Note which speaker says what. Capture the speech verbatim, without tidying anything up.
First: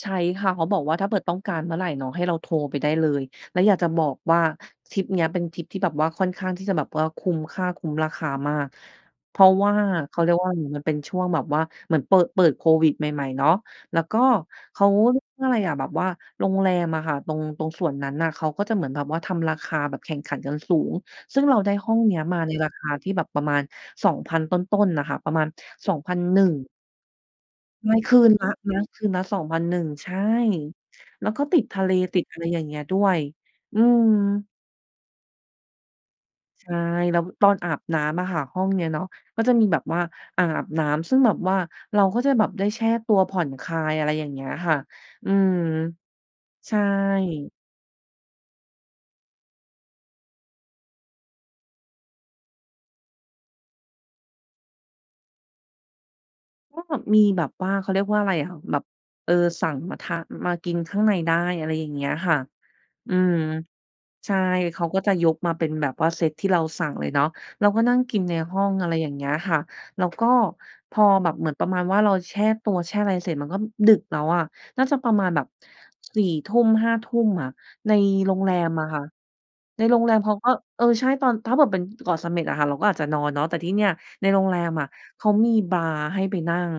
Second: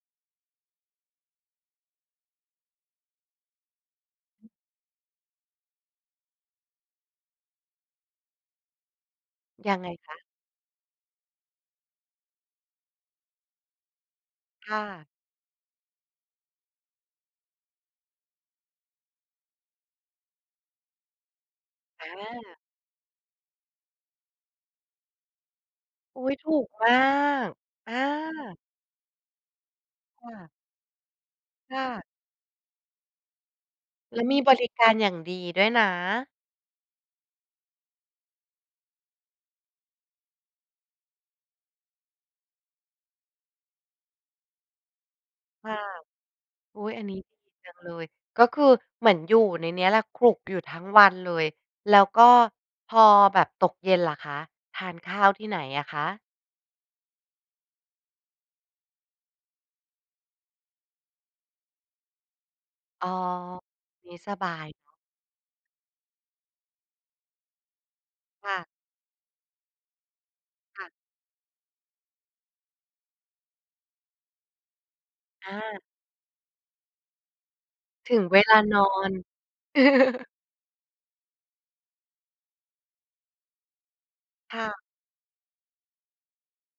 Speaker 1: ใช้ค่ะ เขาบอกว่า ถ้าเบิด ต้องการเมื่อไรเนาะ ให้เราโทรไปได้เลย แล้วอยากจะบอกว่า ทริปเนี้ยเป็นทริปที่แบบว่าค่อนข้างที่จะแบบว่า มค่า คุ้มราคามาก เพราะว่
Speaker 2: ย
Speaker 1: า
Speaker 2: ังไงค
Speaker 1: เข
Speaker 2: ะ?
Speaker 1: าเรียกว่า มันเป็นช่วงแบบว่าเหมือนเปิด เปิดโควิดใหม่ ๆ เนาะ แล้วก็
Speaker 2: ค
Speaker 1: เข
Speaker 2: ่
Speaker 1: า
Speaker 2: ะ
Speaker 1: เรียกว่าอะไรอะ แบบว่าโรงแรมอะค่ะ ตรง ตรงส่วนนั้นน่ะ เขาก็จะเหมือนแบบว่า ทำราคาแบบแข่งขันกันสูง ซึ่งเราได้ห้อง
Speaker 2: อ
Speaker 1: เนี้ยมาใน
Speaker 2: า
Speaker 1: ราคาที่แบบประมาณ สองพัน ต้น ๆ อะค่ะ ประมาณ สองพัน
Speaker 2: อุ๊ย!
Speaker 1: หนึ่
Speaker 2: ถ
Speaker 1: ง
Speaker 2: ูกมาก
Speaker 1: ไ
Speaker 2: อ
Speaker 1: ม่ คืนละ
Speaker 2: า
Speaker 1: นะ คืนละ สองพันหนึ่ง ใช่
Speaker 2: ค่ะ
Speaker 1: แล้วก็ติด
Speaker 2: ค
Speaker 1: ท
Speaker 2: ่
Speaker 1: ะเล
Speaker 2: ะ
Speaker 1: ติดอะไรอย่างเงี้ยด้วย อืม
Speaker 2: แล้วมีบริการอย่างดีด้วยนะ
Speaker 1: ใช่ แล้วตอนอาบน้ำอะค่ะ ห้องเนี้ยเนาะ ก็จะมีแบบว่าอ่างอาบน้ำ ซึ่งแบบว่าเราก็จะแบบได้แช่ตัวผ่อนคลาย อะไรอย่างเงี้ยค่ะ อืม
Speaker 2: ค่ะ
Speaker 1: ใช
Speaker 2: อ
Speaker 1: ่
Speaker 2: ุ๊ย อันนี้ดีจังเลย ก็คือเหมือนอยู่ในเนี้ยแหละ ขลุกอยู่ทั้งวันเลย แล้วก็พอแบบตกเย็นล่ะคะ ทานข้าวที่ไหนอะคะ?
Speaker 1: ก็มีแบบว่า เขาเรียกว่าอะไรอะ แบบ เออ สั่งมาทาน มากินข้างในได้ อะไรอย่างเงี้ยค่ะ
Speaker 2: อ๋อ
Speaker 1: อืม
Speaker 2: งี้
Speaker 1: ใช
Speaker 2: ส
Speaker 1: ่
Speaker 2: บาย
Speaker 1: เข
Speaker 2: เน
Speaker 1: า
Speaker 2: าะ
Speaker 1: ก็จะยกมาเป็นแบบว่าเซตที่เราสั่งเลยเนาะ เราก็นั่งกินใน
Speaker 2: ค
Speaker 1: ห
Speaker 2: ่
Speaker 1: ้
Speaker 2: ะ
Speaker 1: อง อะไรอย่างเงี้ยค่ะ แล้วก็
Speaker 2: ค่ะ
Speaker 1: พอแบบเหมือนประมาณว่า เราแช่ตัวแช่อะไรเสร็จ มันก็ดึกแล้วอะ น่าจะประมาณแบบ
Speaker 2: อา
Speaker 1: สี่ทุ่ม ห้าทุ่ม อะ ใน
Speaker 2: ถึง
Speaker 1: โร
Speaker 2: เว
Speaker 1: งแ
Speaker 2: ล
Speaker 1: ร
Speaker 2: า
Speaker 1: ม
Speaker 2: นอ
Speaker 1: อะค่ะ
Speaker 2: น
Speaker 1: ในโรงแรมเขาก็ เออ ใช่ ตอน ถ้าเบิด เป็นเกาะเสม็ดอะค่ะ เราก็อาจจะนอนเนาะ แต่ที่เนี่ยในโรงแ
Speaker 2: ค
Speaker 1: ร
Speaker 2: ่
Speaker 1: ม
Speaker 2: ะ
Speaker 1: อะ เขามีบาร์ให้ไปนั่ง